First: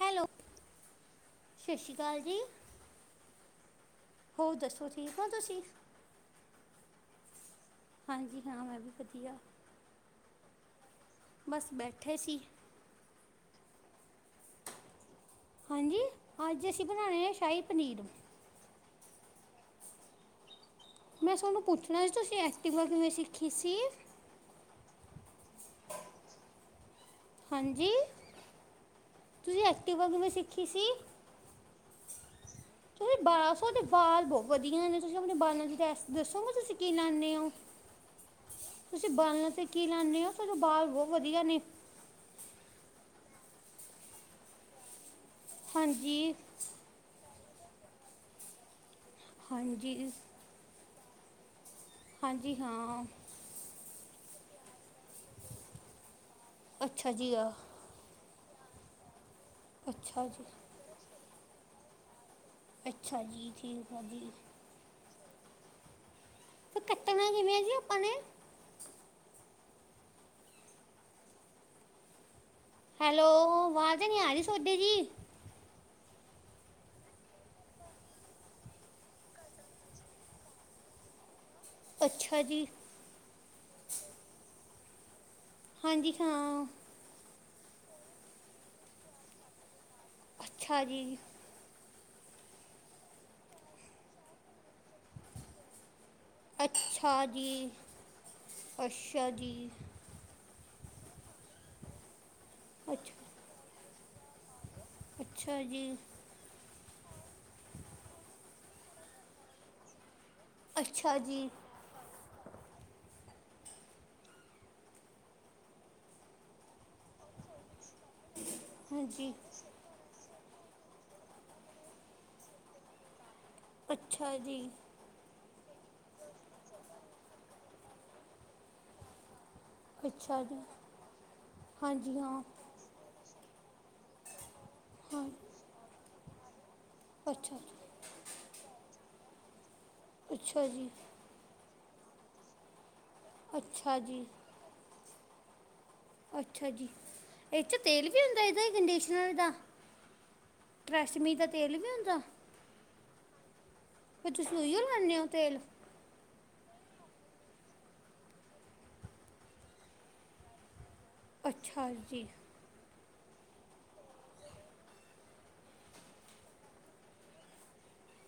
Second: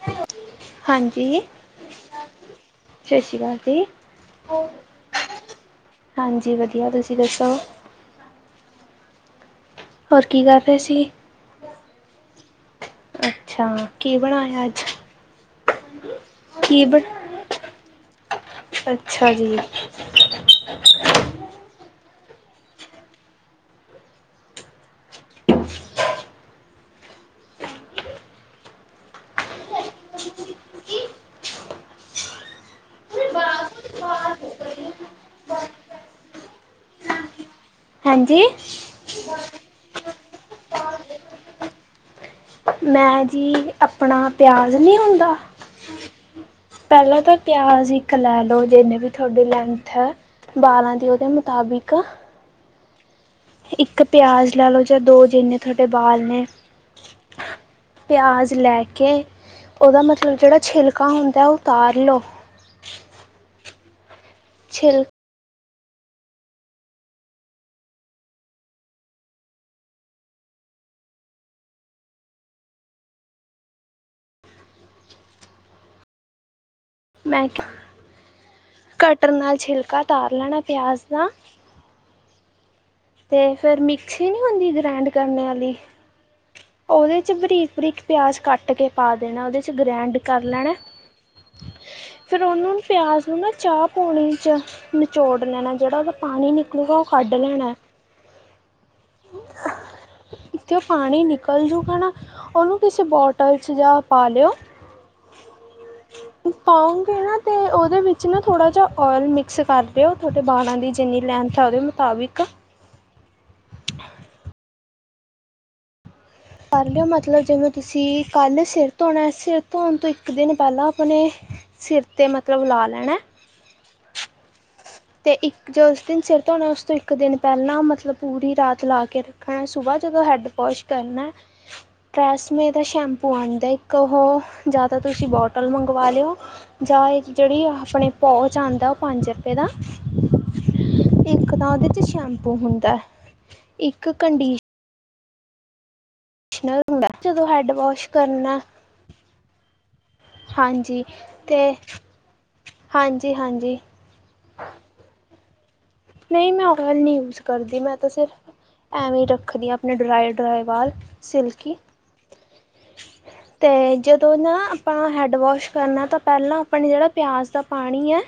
Hello, ਸਸ਼੍ਰੀ ਕਾਲ ਜੀ। ਸਤ ਸ਼੍ਰੀ ਕਾਲ ਜੀ, ਹੋਰ ਦੱਸੋ ਠੀਕ ਹੋ ਤੁਸੀਂ ਹਾਂਜੀ ਵਧੀਆ। ਤੁਸੀਂ ਦੱਸੋ? ਹਾਂਜੀ ਹਾਂ, ਮੈਂ ਵੀ ਵਧੀਆ। ਹੋਰ ਕੀ ਕਰ ਰੇ ਸੀ? ਬਸ ਬੈਠੇ ਸੀ। ਅੱਛਾ, ਕੀ ਬਣਾਯੈ ਅੱਜ? ਹਾਂਜੀ, ਅੱਜ ਕੀ ਅਸੀਂ ਬ ਬਣਾਣੇ ਆ ਸ਼ਾਹੀ ਪਨੀਰ। ਅੱਛਾ ਜੀ। ਮੈਂ ਸੌਨੂੰ ਪੁੱਛਣਾ ਸੀ, ਤੁਸੀਂ ਐਸਟੀਵਾ ਕਿਵੇਂ ਸਿੱਖੀ ਸੀ? [inaudible] ਹਾਂਜੀ, ਤੁਸੀਂ ਐਕਟਿਵਾ ਕਿਵੇਂ ਸਿੱਖੀ ਸੀ? ਤੂੰਸੀ ਬਾ ਸੋ ਦੇ ਬਾਲ ਬੌ ਵਧੀਆ ਨੇ, ਤੁਸੀਂ ਅਪਣੇ ਬਾਲਾਂ ਦੀ ਰੈਸੀ ਦੱਸੋਗੇ ਤੁਸੀਂ ਕੀ ਲਾਣੇ ਔ? ਹਾਂਜੀ। ਕੀ ਲਾਣੇ ਔ? ਥੋਡੇ ਬਾਲ ਬਹੌ ਵਧੀਆ ਨੇ। ਮੈਂ ਜੀ ਅਪਣਾ ਪਿਆਜ਼ ਨੀ ਹੂੰਦਾ ਹਾਂਜੀ। ਪਿਆਜ਼ ਇੱਕ ਲੈ ਲੋ ਜੇਨੇ ਵੀ ਥੋਡੀ ਹਾਂਜੀ ਲੈਂਥ ਹੈ ਬਾਰਾਂ ਦੀ ਔਦੇ ਮੁਤਾਬਿਕ। ਹਾਂਜੀ ਹਾਂ। ਇੱਕ ਪਿਆਜ਼ ਲੈ ਲੋ ਚਾਏ ਦੋ ਜਿੰਨੇ ਥੋਡੇ ਬਾਲ ਨੇ। ਅੱਛਾ ਜੀ ਆ। ਪਿਆਜ ਲੈ ਕੇ, ਔਦਾ ਅੱਛਾ ਮਤਲਬ ਜੀ ਜੇੜਾ ਛਿਲਕਾ ਹੁੰਦੈ ਔ ਉਤਾਰ ਲੋ। ਅੱਛਾ ਜੀ, ਠੀਕ ਹੈ ਜੀ। ਛਿਲ ਫੇਰ ਕੱਟਣਾ ਕਿਵੇਂ ਐਜੀ ਅਪਾਂ ਨੇ? ਹੈਲੋ, ਵਾਜ਼ ਨੀ ਆ ਰੀ ਸੋਡੀ ਜੀ। ਮੈ ਕਟਰ ਨਾਲ ਛਿਲਕਾ ਤਾਰ ਲੈਣਾ ਪਿਆਜ਼ ਦਾ। ਅੱਛਾ ਜੀ। ਤੇ ਫੇਰ ਮਿਕਸੀ ਨੀ ਹੁੰਦੀ ਗ੍ਰੈਂਡ ਕਰਨੇ ਆਲੀ ਹਾਂਜੀ ਹਾਂ ਔਦੇ ਚ ਬਰੀਕ ਬਰੀਕ ਪਿਆਜ਼ ਕੱਟ ਕੇ ਪਾ ਦੇਣਾ ਓਦੇ 'ਚ ਗ੍ਰੈਂਡ ਕਰ ਲੈਣੈ। ਅੱਛਾ ਜੀ ਫੇਰ ਔਨੂੰ ਪਿਆਜ ਨੂੰ ਨਾ ਚਾਹ ਪੋਣੀ ਚ ਨਚੋੜ ਲੈਣੈ। ਜੇੜਾ ਓਦਾ ਪਾਣੀ ਨਿਕਲੂਗਾ, ਓਹ ਅੱਛਾ ਕੱਢ ਜੀ ਲੈਣਾ। ਅੱਛਾ ਜੀ। ਕਿਥੇ ਓਹ ਪਾਣੀ ਨਿਕਲ ਜੂਗਾ, ਨਾ ਓਹਨੂੰ ਕਿਸੇ ਅੱਛਾ ਬੋਟਲ 'ਚ ਜਾ ਪਾ ਲਿਓ। ਅੱਛਾ ਜੀ। ਪਾਓਗੇ ਨਾ ਤੇ ਔਦੇ ਵਿੱਚ ਨਾ ਥੋੜ੍ਹਾ ਜਾ ਔਇਲ ਮਿਕਸ ਕਰ ਦੋ। ਥੋਡੇ ਬਾਲਾਂ ਦੀ ਅੱਛਾ ਜਿੰਨੀ ਜੀ ਲੈਂਨਥ ਐ ਉਦੇ ਮੁਤਾਬਿਕ। ਹ ਪੈਲੇ ਮਤਲਬ ਜਿਵੇਂ, ਤੁਸੀਂ ਕੱਲ੍ਹ ਸਿਰ ਧੋਣੈ ਹਾਂਜੀ ਸਿਰ ਧੋਣ ਤੋਂ ਇੱ ਇੱਕ ਦਿਨ ਪੈਲਾਂ ਅਪਣੇ ਸਿਰ 'ਤੇ ਮਤਲਬ ਲਾ ਲੈਣੈ। ਅੱਛਾ ਜੀ। ਤੇ ਇੱਕ ਜੋ ਉਸ ਦਿਨ ਸਿਰ ਧੋਣਾ ਉਸ ਤੋਂ ਇੱਕ ਦਿਨ ਪੈਲਾਂ ਮਤਲਬ ਪੂਰੀ ਰਾਤ ਲਾ ਕੇ ਰ ਖਣੈ, ਸੁਬਾ ਜਦੋਂ ਅੱਛਾ ਹੈਡ ਜੀ ਵਾਸ਼ ਕਰਨੈ ਹਾਂਜੀ ਹਾਂ ਟ੍ਰੈਸ ਮੇ ਦਾ ਸ਼ੈਂਪੂ ਆਣ ਦੈ ਇੱਕ ਓਹ ਜਾ ਤਾਂ ਹਾਂ ਤੁਸੀਂ ਬੋਟਲ ਮੰਗਵਾ ਲਿਓ। ਜਾਂ ਏ ਅੱਛਾ ਜੇੜੀ ਏ ਜੀ ਹਪਣੀ ਪੌਚ ਔੰਦਾ ਔ ਪੰਜ ਰਪੇ ਦਾ। ਅੱਛਾ ਜੀ। ਸ਼ੈੈਂਪੂ ਹੁੰਦਾ। ਅੱਛਾ ਇੱਕ ਜੀ। ਕੰਡੀਸ਼ਨਰ ਅੱਛਾ ਜੀ, ਹੁੰਦਾ ਜਦੋਂ ਹੈੱਡ ਇਥੇ ਤੇਲ ਵੋਸ਼ ਵੀ ਹੁੰਦਾ ਕਰਨਾ ਦਾ ਹੀ ਕੰਡੀਸ਼ਨਰ ਦਾ ਹਾਂਜੀ ਟਰੈਸਮੀ ਦਾ ਤੇ ਤੇਲ ਵੀ ਹਾਂਜੀ-ਹਾਂਜੀ, ਫ ਤੁਸੀਂ ਲੂਈਓ ਲਵਾਦੇ ਹੋ ਤੇਲ, ਨਹੀਂ ਮੈਂ ਓਇਲ ਨਹੀਂ ਯੂਜ ਕਰਦੀ, ਮੈਂ ਤਾਂ ਸਿਰਫ਼ ਐਵੇਂ ਰੱਖਦੀ ਹਾਂ ਆਪਣੇ ਡਰਾਈ ਡਰਾਈ ਵ ਅੱਛਾ ਜੀ, ਤੇ ਜਦੋਂ ਨਾ ਆਪਣਾ ਹੈਡ ਵੋਸ਼ ਕਰਨਾ ਤਾਂ ਪਹਿਲਾਂ ਆਪਾਂ ਜਿਹੜਾ ਪਿਆਜ਼ ਦਾ ਪਾਣੀ ਹੈ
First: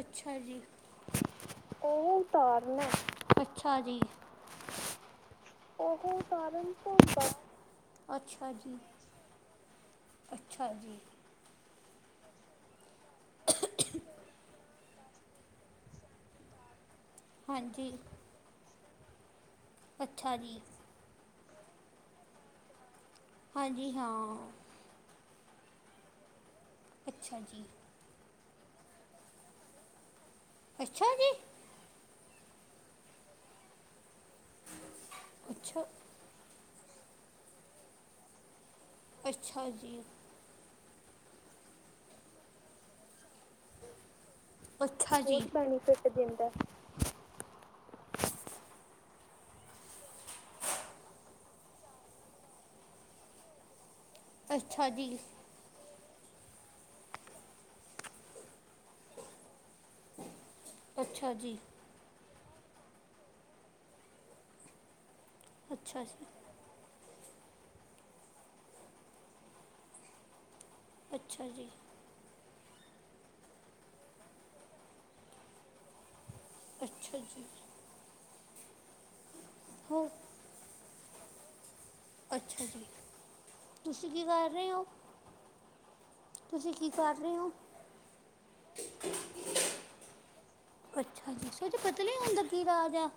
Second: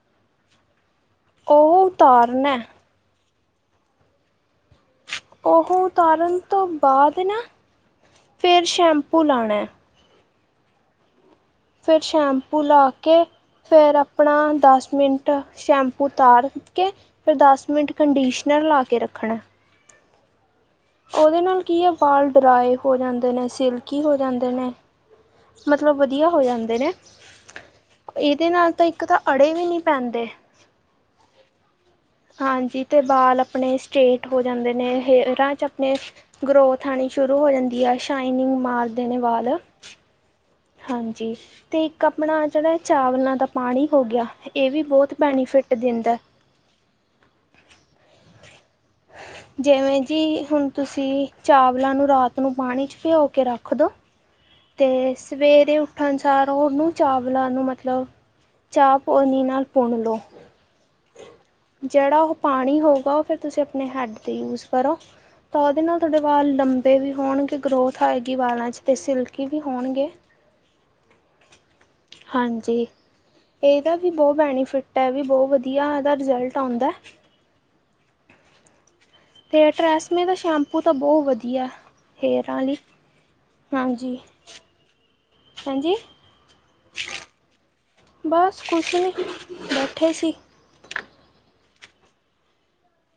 ਅੱਛਾ ਜੀ, ਉਹ ਉਤਾਰਨ ਹੈ, ਅੱਛਾ ਜੀ, ਉਹ ਉਤਾਰਨ ਤੋਂ ਬਾਅਦ ਨਾ ਅੱਛਾ ਫੇਰ ਜੀ ਸ਼ੈਂਪੂ ਲਾਣਾ ਅੱਛਾ ਜੀ, ਫਿਰ ਸ਼ੈਂਪੂ ਲਾ ਕੇ, ਫੇਰ ਆਪਣਾ ਦਸ ਮਿੰਟ ਸ਼ੈਂਪੂ ਤਾਰ ਕੇ, ਫਿਰ ਦਸ ਹਾਂਜੀ ਮਿੰਟ ਕੰਡੀਸ਼ਨਰ ਲਾ ਕੇ ਰੱਖਣਾ। ਅੱਛਾ ਜੀ, ਉਹਦੇ ਨਾਲ ਕੀ ਹੈ ਵਾਲ ਡਰਾਏ ਹੋ ਜਾਂਦੇ ਨੇ ਹਾਂਜੀ ਸਿਲਕੀ ਹਾਂ ਹੋ ਜਾਂਦੇ ਨੇ, ਮਤਲਬ ਵਧੀਆ ਹੋ ਜਾਂਦੇ ਨੇ ਇਹ, ਅੱਛਾ ਜੀ ਇਹਦੇ ਨਾਲ ਤਾਂ ਇੱਕ ਤਾਂ ਅੜੇ ਵੀ ਨੀ ਪੈਂਦੇ। ਅੱਛਾ ਜੀ, ਹਾਂਜੀ ਤੇ ਬਾਲ ਆਪਣੇ ਸਟੇਟ ਹੋ ਜਾਂਦੇ ਨੇ, ਹੇਰਾਂ ਚ ਅੱਛਾ ਆਪਣੇ ਗਰੋਥ ਥਾਣੀ ਸ਼ੁਰੂ ਹੋ ਜਾਂਦੀ ਆ ਸ਼ਾਈਨਿੰਗ ਮਾਰ ਦੇਣ ਵਾਲ, ਅੱਛਾ ਜੀ ਹਾਂਜੀ, ਤੇ ਇੱਕ ਆਪਣਾ ਜਿਹੜਾ ਚਾਵਲਾਂ ਦਾ ਪਾਣੀ ਹੋ ਗਿਆ, ਇਹ ਵੀ ਬਹੁਤ ਬੈਨੀਫਿਟ ਦਿੰਦਾ। [unintelligible] ਜਿਵੇਂ ਜੀ ਹੁਣ ਤੁਸੀਂ ਚਾਵਲਾਂ ਨੂੰ ਰਾਤ ਨੂੰ ਪਾਣੀ ਚ ਭਿਓ ਕੇ ਰੱਖ ਦੋ, ਅੱਛਾ ਤੇ ਜੀ ਸਵੇਰੇ ਉੱਠਣ ਚਾਰੋਂ ਨੂੰ ਚਾਵਲਾਂ ਨੂੰ ਮਤਲਬ ਚਾਹ ਪਨੀ ਨਾਲ ਭੁੰਨ ਲਓ। ਅੱਛਾ ਜੀ, ਜਿਹੜਾ ਉਹ ਪਾਣੀ ਹੋਗਾ, ਉਹ ਫਿਰ ਤੁਸੀਂ ਆਪਣੇ ਹੈੱਡ ਤੇ ਯੂਜ ਕਰੋ। ਤਾਂ ਉਹਦੇ ਨਾਲ ਅੱਛਾ ਤੁਹਾਡੇ ਜੀ ਵਾਲ ਲੰਬੇ ਵੀ ਹੋਣਗੇ। ਗਰੋਥ ਆਏਗੀ ਵਾਲਾਂ ਚ ਤੇ ਸਿਲਕੀ ਵੀ ਹੋਣਗੇ। ਅੱਛਾ ਜੀ, ਹਾਂਜੀ ਇਹਦਾ ਵੀ ਬਹੁਤ ਬੈਨੀਫਿਟ ਹੈ, ਵੀ ਬਹੁਤ ਵਧੀਆ ਇਹਦਾ ਰਿਜ਼ਲਟ ਹਉਂਦਾ ਅੱਛਾ ਜੀ ਤੇ ਹੋ ਟ੍ਰੈਸਮੇ ਦਾ ਸ਼ੈਂਪੂ ਤਾਂ ਬਹੁਤ ਵਧੀਆ ਹੇਅਰਾਂ ਅੱਛਾ ਲਈ ਜੀ ਤੁਸੀਂ ਹਾਂਜੀ ਕੀ ਕਰ ਰਹੇ ਹੋ ਹਾਂਜੀ ਤੁਸੀਂ ਕੀ ਕਰ ਰਹੇ ਹੋ ਬਸ ਕੁਛ ਨੀ ਬੈਠੇ ਸੀ ਉਹ ਚ ਪਤਾ ਨ ਹੁੰਦਾ ਕੀ ਰਾਜ ਆ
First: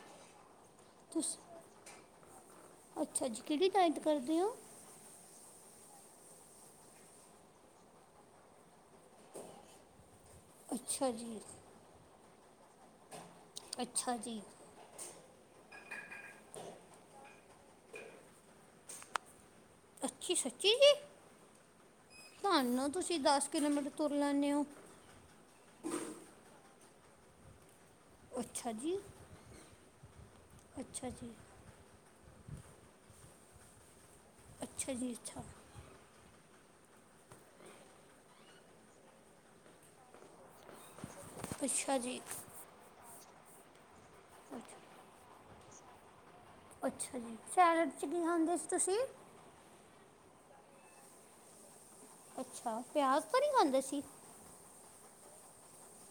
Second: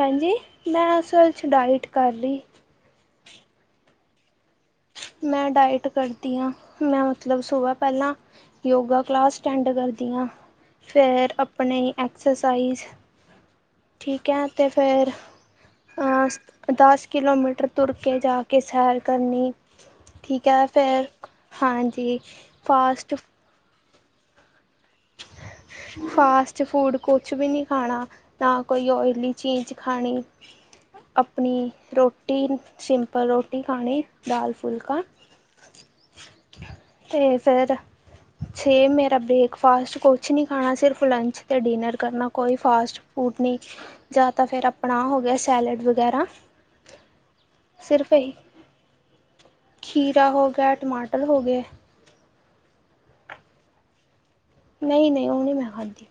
ਹਂਜੀ ਮੈਂ ਉਸ ਵੱਲ ਤੁਸੀਂ ਛਡਾਇਟ ਕਰ ਲਈ ਅੱਛਾ ਜੀ ਕਿਹੜੀ ਤਇਤ ਕਰਦੇ ਹੋ ਮੈਂ ਡਾਇਟ ਕਰਦੀ ਹਾਂ ਮੈਂ ਮਤਲਬ ਸੁਬਹ ਪਹਿਲਾਂ ਯੋਗਾ ਕਲਾਸ ਅਟੈਂਡ ਕਰਦੀ ਹਾਂ ਅੱਛਾ ਫੇਰ ਜੀ ਆਪਣੀ ਐਕਸਰਸਾਈਜ਼ ਅੱਛਾ ਠੀਕ ਜੀ ਹੈ ਤੇ ਫੇਰ ਦਸ ਕਿਲੋਮੀਟਰ ਤੁਰ ਕੇ ਜਾ ਕੇ ਸੈਰ ਕਰਨੀ ਅੱਛੀ ਠੀਕ ਹੈ ਸੱਚੀ ਜੀ ਫੇਿਰ ਹਾਂਜੀ ਫਾਸਟ ਤੁਲਨ ਫਾਸਟ ਫੂਡ ਕੁਛ ਵੀ ਨਹੀਂੀ ਖਾਣਾ ਨਾ ਅੱਛਾ ਕੋਈ ਜੀ ਓਇਲੀ ਚੀਜ਼ ਖਾਣੀ ਅੱਛਾ ਜੀ ਆਪਣੀ ਰੋਟੀ ਸਿੰਪ ਪਰ ਰੋਟੀ ਖਾਣੀ ਦਾਾਲ ਅੱਛਾ ਫੁਲਕਾ ਜੀ ਅੱਛਾ ਤੇ ਫੇਰ ਛੇ ਮੇਰਾ ਬ੍ਰੇਕਫਾਸਟ ਕੁਛ ਨਹੀਂ ਖਾਣਾ ਸਿਰਫ ਲੰਚ ਅਤੇ ਡਿਨਰ ਅੱਛਾ ਜੀ ਕਰਨਾ ਕੋਈ ਫਾਸਟ ਫੂਡ ਨਹੀਂ ਜਾਂ ਤਾਂ ਫਿਰ ਅੱਛਾ- ਆਪਣਾ ਹੋ ਗਿਆ ਸੈਲਡ ਵਗੈਰਾ ਅੱਛਾ ਜੀ ਸੈਲਡ ਚ ਸਿਰਫ ਕੀ ਇਹੀ ਖਾਂਦੇ ਸੀ ਤੁਸੀਂ ਖੀਰਾ ਹੋ ਗਿਆ ਟਮਾਟਰ ਹੋ ਗਏ ਅੱਛਾ, ਪਿਆਜ ਤਾਂ ਨਹੀਂ ਖਾਂਦੇ ਸੀ। ਨਹੀਂ ਨਹੀਂ ਉਹ ਨੀ ਮੈਂ ਖਾਧੀ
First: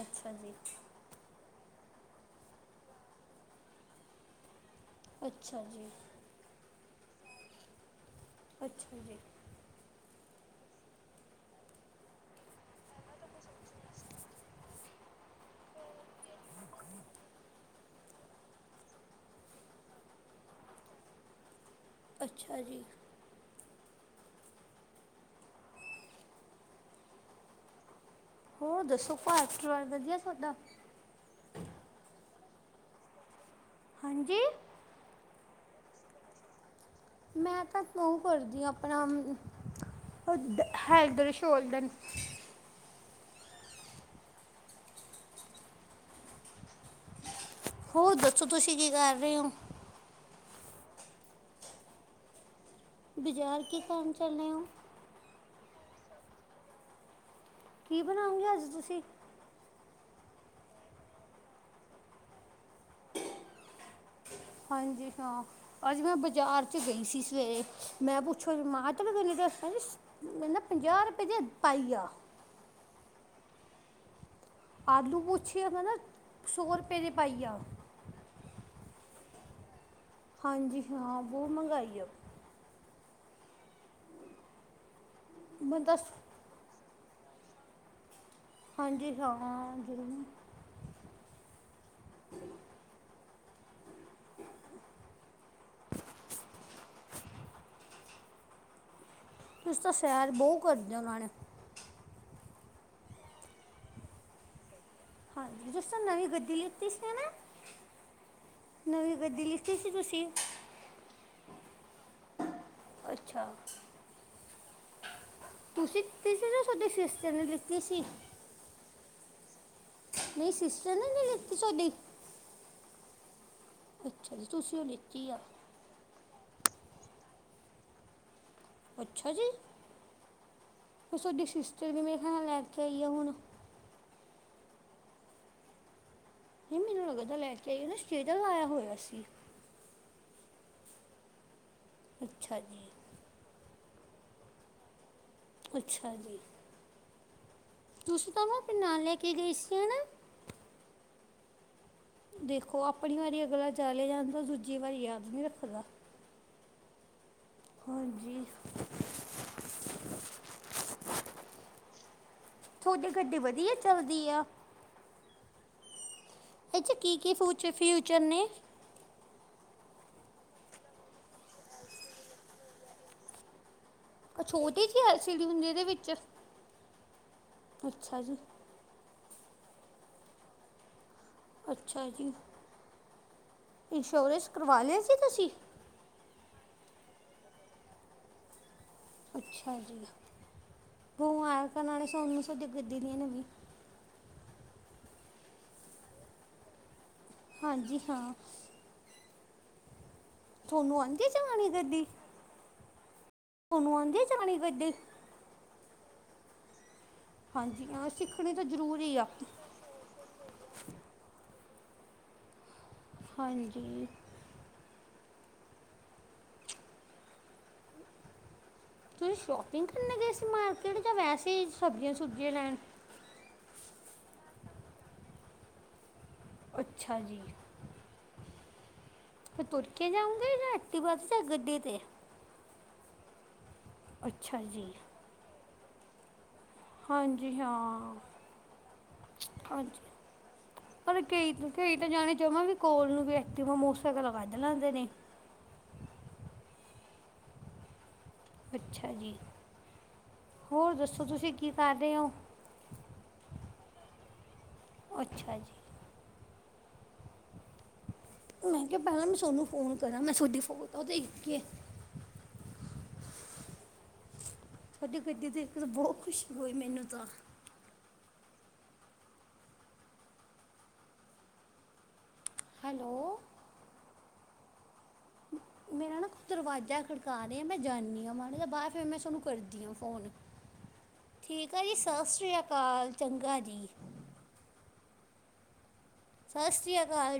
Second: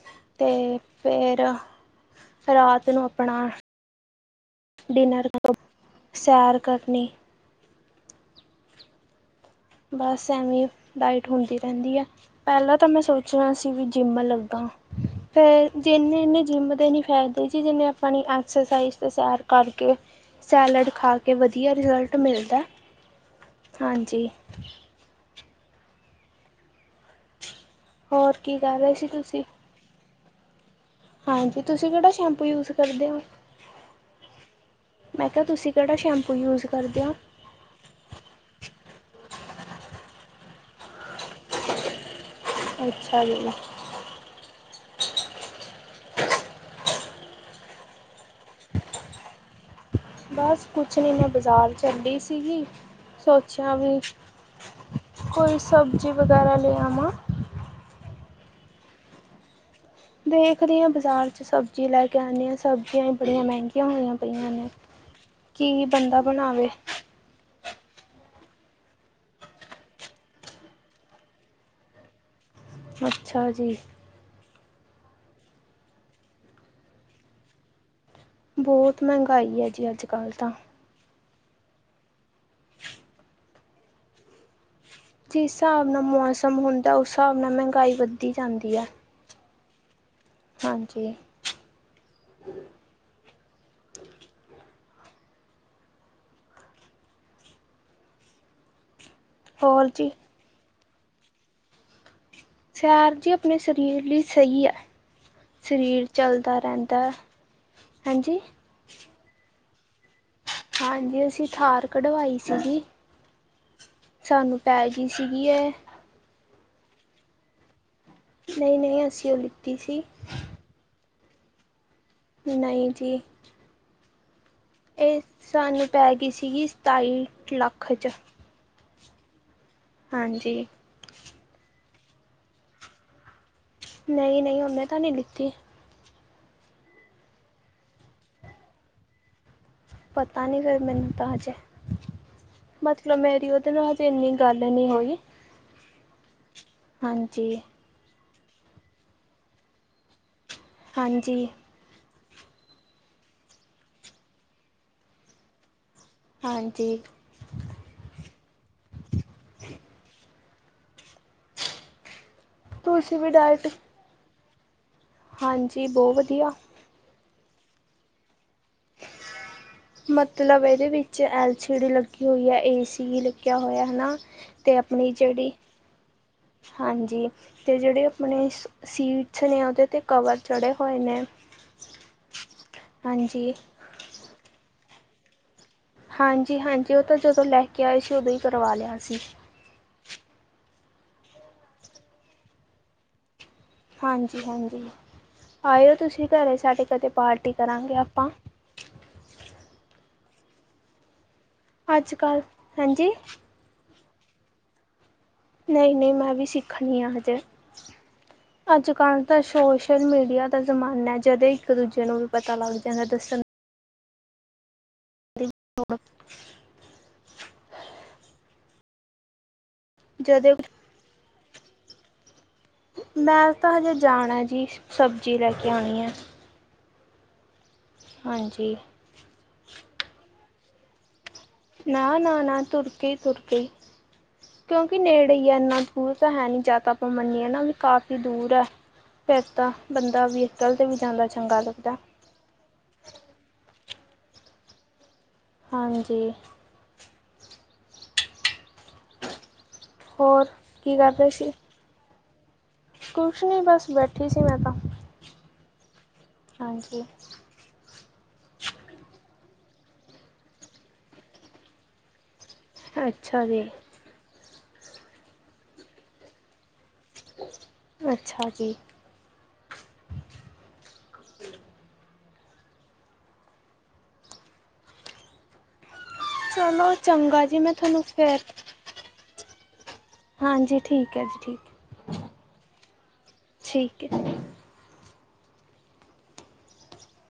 ਅੱਛਾ ਜੀ ਤੇ ਫੇਰ ਰਾਤ ਨੂੰ ਆਪਣਾ ਡਿਨਰ ਕਰੋ ਅੱਛਾ ਜੀ ਸੈਰ ਕਰ ਨਹੀਂ ਅੱਛਾ ਜੀ ਬਸ ਐਵ ਡਾਇਟ ਹੁੰਦੀ ਰਹਿੰਦੀ ਹੈ ਪਹਿਲਾਂ ਤਾਂ ਮੈਂ ਸੋਚਣਾ ਸੀ ਵੀ ਜਿੰਮ ਲੱਗਾ ਫਿਰ ਜਿੰਨੇ ਨੇ ਜਿੰਮ ਦੇ ਨੀ ਫਾਇਦੇ ਜੀ ਜਿਨੇ ਆਪਣੀ ਐਕਸਰਸਾਈਜ਼ ਤੇ ਸੈਰ ਕਰ ਸੈਲਡ ਖਾ ਕੇ ਵਧੀਆ ਰਿਜ਼ਲਟ ਅੱਛਾ ਮਿਲਦਾ ਜੀ ਹਾਂਜੀ ਕੀ ਕਰ ਹੋਰ ਰਹੇ ਸੀ ਦੱਸੋ ਤੁਸੀਂ ਘਾਰਵਾਰ ਵਧੀਆ ਸਾਡਾ ਹਾਂਜੀ ਤੁਸੀਂ ਕਿਹੜਾ ਸ਼ੈਂਪੂ ਯੂਜ ਕਰਦੇ ਹੋ ਹਾਂਜੀ ਮੈਂ ਕਿਹਾ ਤੁਸੀਂ ਜਿਹਾ ਸ਼ੈਂਪੂ ਯੂਜ ਕਰਦੇ ਹੋ ਮੈਂ ਤਾਂ [unintelligible] ਕਰਦੀ ਆਪਣਾ ਹੈਲਡ ਸ਼ੋਲਡ ਅੱਛਾ ਜੀ ਹੋਰ ਦੱਸੋ ਤੁਸੀਂ ਕੀ ਕਰ ਰਹੇ ਹੋ ਬਸ ਕੁਛ ਨਹੀਂ ਮੈਂ ਬਾਜ਼ਾਰ ਚੱਲੀ ਸੀਗੀ ਬਾਜ਼ਾਰ ਸੋਚਿਆ ਕੀ ਵੀ ਕੰਮ ਚਲੇ ਓ ਕੋਈ ਸਬਜ਼ੀ ਵਗੈਰਾ ਲੇ ਆਵਾ ਕੀ ਬਣਾਓਗੇ ਅੱਜ ਤੁਸੀਂ ਦੇਖਦੇ ਹਾਂ ਬਾਜ਼ਾਰ ਚ ਸਬਜ਼ੀ ਲੈ ਕੇ ਆਉਂਦੇ ਹਾਂ ਸਬਜ਼ੀਆਂ ਹੀ ਬੜੀਆਂ ਮਹਿੰਗੀਆਂ ਹੋਈਆਂ ਪਈਆਂ ਨੇ ਹਾਂਜੀ ਹਾਂ ਕੀ ਅੱਜ ਮੈਂ ਬੰਦਾ ਬਾਜ਼ਾਰ ਬਣਾਵੇ ਚ ਗਈ ਸੀ ਸਵੇਰੇ ਮੈਂ [unintelligible] ਦੱਸ ਕਹਿੰਦਾ ਪੰਜਾਹ ਰੁਪਏ ਦੇ ਪਾਈ ਆ ਅੱਛਾ ਜੀ ਆਲੂ ਪੁਛਿਆ ਮੈਂ ਨਾ ਸੌ ਰੁਪਏ ਦੇ ਪਾਈ ਆ ਬਹੁਤ ਮਹਿੰਗਾਈ ਹੈ ਜੀ ਅੱਜ ਕੱਲ੍ਹ ਤਾਂ ਹਾਂਜੀ ਹਾਂ ਬਹੁਤ ਮੰਹਿੰਗਾਈ ਆ ਜਿਸ ਮੈਂ ਹਿਸਾਬ ਤਾਂ ਨਾਲ ਮੌਸਮ ਹੁੰਦਾ ਉਸ ਹਿਸਾਬ ਨਾਲ ਮਹਿੰਗਾਈ ਵੱਧਦੀ ਜਾਂਦੀ ਹੈ ਹਾਂਜੀ ਹਾਂ ਜ਼ਰੂਰ ਹਾਂਜੀ। ਹੋਰ ਤਾਂ ਜੀ ਸੈਰ ਬਹੁਤ ਕਰਦੇ ਆ। ਉਹਨਾਂ ਨੇ ਸੈਰ ਜੀ ਆਪਣੇ ਸਰੀਰ ਲਈ ਸਹੀ ਹੈ। ਹਾਂਜੀ। ਜਿਸ ਤੇ ਸਰੀਰ ਨਵੀਂ ਗੱਦੀ ਚੱਲਦਾ ਲੈਤੀ ਰਹਿੰਦਾ ਸੀ ਨਾ। ਹਾਂਜੀ ਨਵੀਂ ਗੱਦੀ ਲਿਖ ਹਾਂਜੀ। ਅਸੀਂ ਥਾਰ ਕਢਵਾਈ ਸੀਗੀ। ਐਚ [unintelligible] ਸਾਨੂੰ ਪੈ ਗਈ ਸੀਗੀ। ਸੇ ਸਾਡੇ ਸਿਸਟਰ ਨੇ ਲਿੱਤੀ ਸੀ। ਨਹੀਂ- ਨਹੀਂ ਅਸੀ ਹੇਲੀ ਨਹੀਂ ਸਿਸਟਰ ਨੇ ਨਹੀਂ ਲਿੱਤੀ ਤੁਹਾਡੀ। ਨਹੀਂ ਜੀ। ਅੱਛਾ ਜੀ। ਤੁਸੀਂ ਉਹ ਇਹ ਲਿੱਤੀ ਆ ਸਾਨੂੰ ਪੈ ਗਈ ਸੀਗੀ ਸਤਾਈ ਲੱਖ 'ਚ। ਅੱਛਾ ਜੀ! ਹਾਂਜੀ। ਚੱਲੇ ਖਾਣਾ ਲੈ ਕੇ ਆਈ ਆ ਹੁਣ। ਨਹੀਂ- ਨਹੀਂ ਉਹਨੇ ਤਾਂ ਨਹੀਂ ਲਿੱਤੀ। ਨਹੀਂ ਮੈਨੂੰ ਅਗਰ ਲੈ ਕੇ ਆਈਏ ਨਾ ਸਟੇਜ ਲਾਇਆ ਹੋਇਆ ਸੀ। ਪਤਾ ਨਹੀਂ ਫੇਰ ਮੈਨੂੰ ਤਾਂ ਜਾਏ। ਅੱਛਾ ਜੀ। ਚਲੋ ਹਜੇ ਇੰਨੀ ਗੱਲ ਨੀ ਹੋਈ। ਅੱਛਾ ਜੀ। ਹਾਂਜੀ। ਤੁਸੀਂ ਤਾ ਓਨੂੰ ਆਪਣੇ ਨਾਲ ਲੈ ਕੇ ਗਈ ਸੀ ਹਨਾ। ਹਾਂਜੀ। ਦੇਖੋ ਆਪਣੀ ਵਾਰੀ ਅਗਲਾ ਚਲੇ ਜਾਂਣਦੇ ਦੂਜੀ ਵਾਰੀ ਯਾਦ ਨਹੀਂ ਰੱਖਦਾ। ਹਾਂਜੀ। ਹਾਂਜੀ। ਤੁਹਾਡੀ ਤੁਸੀਂ ਵੀ ਗੱਡੀ ਡਾਇਟ ਵਧੀਆ ਚੱਲਦੀ ਆ। ਹਾਂਜੀ। ਬਹੁਤ ਵਧੀਆ। ਇਦੇ ਚ ਕੀ- ਕੀ ਫ ਫਿਊਚਰ ਨੇ। ਮਤਲਬ ਇਹਦੇ ਵਿੱਚ ਐਲ ਸੀ ਡੀ ਲੱਗੀ ਹੋਈ ਹੈ, ਏ ਸੀ ਵੀ ਲੱਗਿਆ ਹੋਇਆ। ਹਨਾ। ਤੇ ਛੋਟੀ ਜੀ ਆਪਣੀ ਐਲਸੀਡੀ ਜਿਹੜੀ ਹੁੰਦੀ ਇਹਦੇ ਵਿੱਚ ਹਾਂਜੀ। ਤੇ ਜਿਹੜੇ ਅੱਛਾ ਜੀ ਆਪਣੇ ਸੀਟ ਪੁੱਛ [unintelligible] ਨੇ ਉਹਦੇ ਤੇ ਕਵਰ ਚੜ੍ਹੇ ਹੋਏ ਨੇ। ਅੱਛਾ ਜੀ। ਹਾਂਜੀ ਇੰਸ਼ੋਰੈਂਸ ਕਰਵਾ ਲਿਆ ਸੀ ਤੁਸੀਂ ਹਾਂਜੀ- ਹਾਂਜੀ ਉਹ ਤਾਂ ਜਦੋਂ ਲੈ ਕੇ ਆਏ ਸੀ। ਉਦੋਂ ਹੀ ਕਰਵਾ ਲਿਆ। ਸੀ ਅੱਛਾ ਜੀ। ਮੁਬਾਰਕਾ ਤੁਹਾਨੂੰ ਸਾਨੂੰ ਗੱਡੀ ਦੀਆਂ ਨਵੀਂਆ ਹਾਂਜੀ- ਹਾਂਜੀ ਆਇਓ ਤੁਸੀਂ ਘਰੇ ਸਾਡੇ ਕਦੇ ਪਾਰਟੀ ਕਰਾਂਗੇ ਹਾਂਜੀ ਆਪਾਂ। ਹਾਂ ਤੂੰਆਨੂੰ ਆਈ। ਅੱਜ ਕੱਲ ਹਾਂਜੀ। ਤੁਹਾਨੂੰ ਆਉਂਦੀ ਚਲਾਣੀ ਗੱਡੀ। ਨਹੀਂ- ਨਹੀਂ ਮੈਂ ਵੀ ਸਿੱਖਣੀ ਆ ਹਜੇ। ਹਾਂਜੀ ਹਾਂ ਸਿੱਖਣੀ ਤਾਂ ਅੱਜ ਜ਼ਰੂਰੀ ਕੱਲ੍ਹ ਆ ਤਾਂ ਸੋਸ਼ਲ ਮੀਡੀਆ ਦਾ ਜ਼ਮਾਨਾ ਜਾਦਾ ਈ। ਇੱਕ- ਦੂਜੇ ਨੂੰ ਵੀ ਪਤਾ ਲੱਗਦਾ। ਹਾਂਜੀ। [unintelligible] ਤੁਸੀਂ ਸ਼ੋਪਿੰਗ ਕਰਨ ਗਏ ਸੀ ਜਦੇ ਮਾਰਕੀਟ ਜਾਂ ਵੈਸੇ ਹੀ ਸਬਜ਼ੀਆਂ- ਸੁਬਜ਼ੀਆਂ ਲੈਣ। ਮੈਂ ਤਾਂ ਹਜੇ ਜਾਣਾ ਜੀ, ਸਬਜ਼ੀ ਲੈ ਕੇ ਆਉਣੀ ਹੈ। ਅੱਛਾ ਜੀ। ਹਾਂਜੀ। ਵੇ ਰਾਤੀ ਬਸ ਨਾ, ਨਾ, ਨਾ ਤੁਰ ਕੇ ਤੁਰ ਕੇ ਅੱਛਾ ਜੀ ਕਿਉਂਕਿ ਨੇੜੇ ਹੀ ਇਨਾ ਦੂਰ ਤਾਂ ਹੈ ਨੀ ਜਿਆ ਤਾਂ ਆਪਾਂ ਮੰਨੀਏ ਹਾਂਜੀ ਨਾ ਵੀ ਹਾਂ ਕਾਫੀ ਦੂਰ ਹੈ। ਫਿਰ ਤਾਂ ਹਾਂਜੀ ਬੰਦਾ ਵਹੀਕਲ 'ਤੇ ਵੀ ਪਰ ਜਾਂਦਾ ਕਈ, ਚੰਗਾ ਕਈ ਲੱਗਦਾ ਤਾਂ ਜਾਣੇ ਜਾਵਾਂ ਵੀ ਕੋਲ ਨੂੰ ਵੀ ਐਕਟੀਵਾ ਮੋਟਰ ਸਾ ਗਲ ਵੱਧ ਲੈਂਦੇ ਨੇ ਹਾਂਜੀ। ਅੱਛਾ ਜੀ ਹੋਰ ਹੋਰ ਕੀ ਦੱਸੋ ਕਰਦੇ ਸੀ? ਤੁਸੀਂ ਕੀ ਕਾਰ ਰੇ ਓ ਕੁਛ ਨੀ ਬਸ ਬੈਠੀ ਸੀ ਮੈਂ ਤਾਂ ਅੱਛਾ ਜੀ। ਹਾਂਜੀ। ਮੈਂ ਕਿਹਾ ਪਹਿਲਾਂ ਮੈਂ ਤੁਾਨੂੰ ਫੋਨ ਕਰਾਂ ਮੈਂ ਤੁਹਾਡੀ ਫੋਨ ਨੁ ਦੇਖ ਕੇ ਅੱਛਾ ਜੀ। ਤੁਹਾਡੀ ਗੱਡੀ ਦੇਖ ਬਹੁਤ ਖੁਸ਼ੀ ਹੋਈ ਮੈਨੂੰ ਤਾਂ ਅੱਛਾ ਜੀ। ਹੈਲੋ। ਮੇਰਾ ਨਾ ਖੁਦ ਚਲੋ ਦਰਵਾਜ਼ਾ ਖੜਕਾ ਚੰਗਾ ਜੀ ਰਿਹਾ ਆ ਮੈਂ ਤੁਹਾਨੂੰ ਜਾਂਦੀ ਹਾਂ ਫਿਰ ਮਾੜ ਦੇ ਬਾਅਦ ਫਿਰ ਮੈਂ ਤੁਹਾਨੂੰ ਕਰਦੀ ਹਾਂ। ਫੋਨ ਹਾਂਜੀ ਠੀਕ ਹੈ ਜੀ ਆ ਜੀ ਠੀਕ ਸਤਿ ਸ਼੍ਰੀ ਅਕਾਲ ਚੰਗਾ ਜੀ ਠੀਕ ਹੈ। ਸਤਿ ਸ਼੍ਰੀ ਅਕਾਲ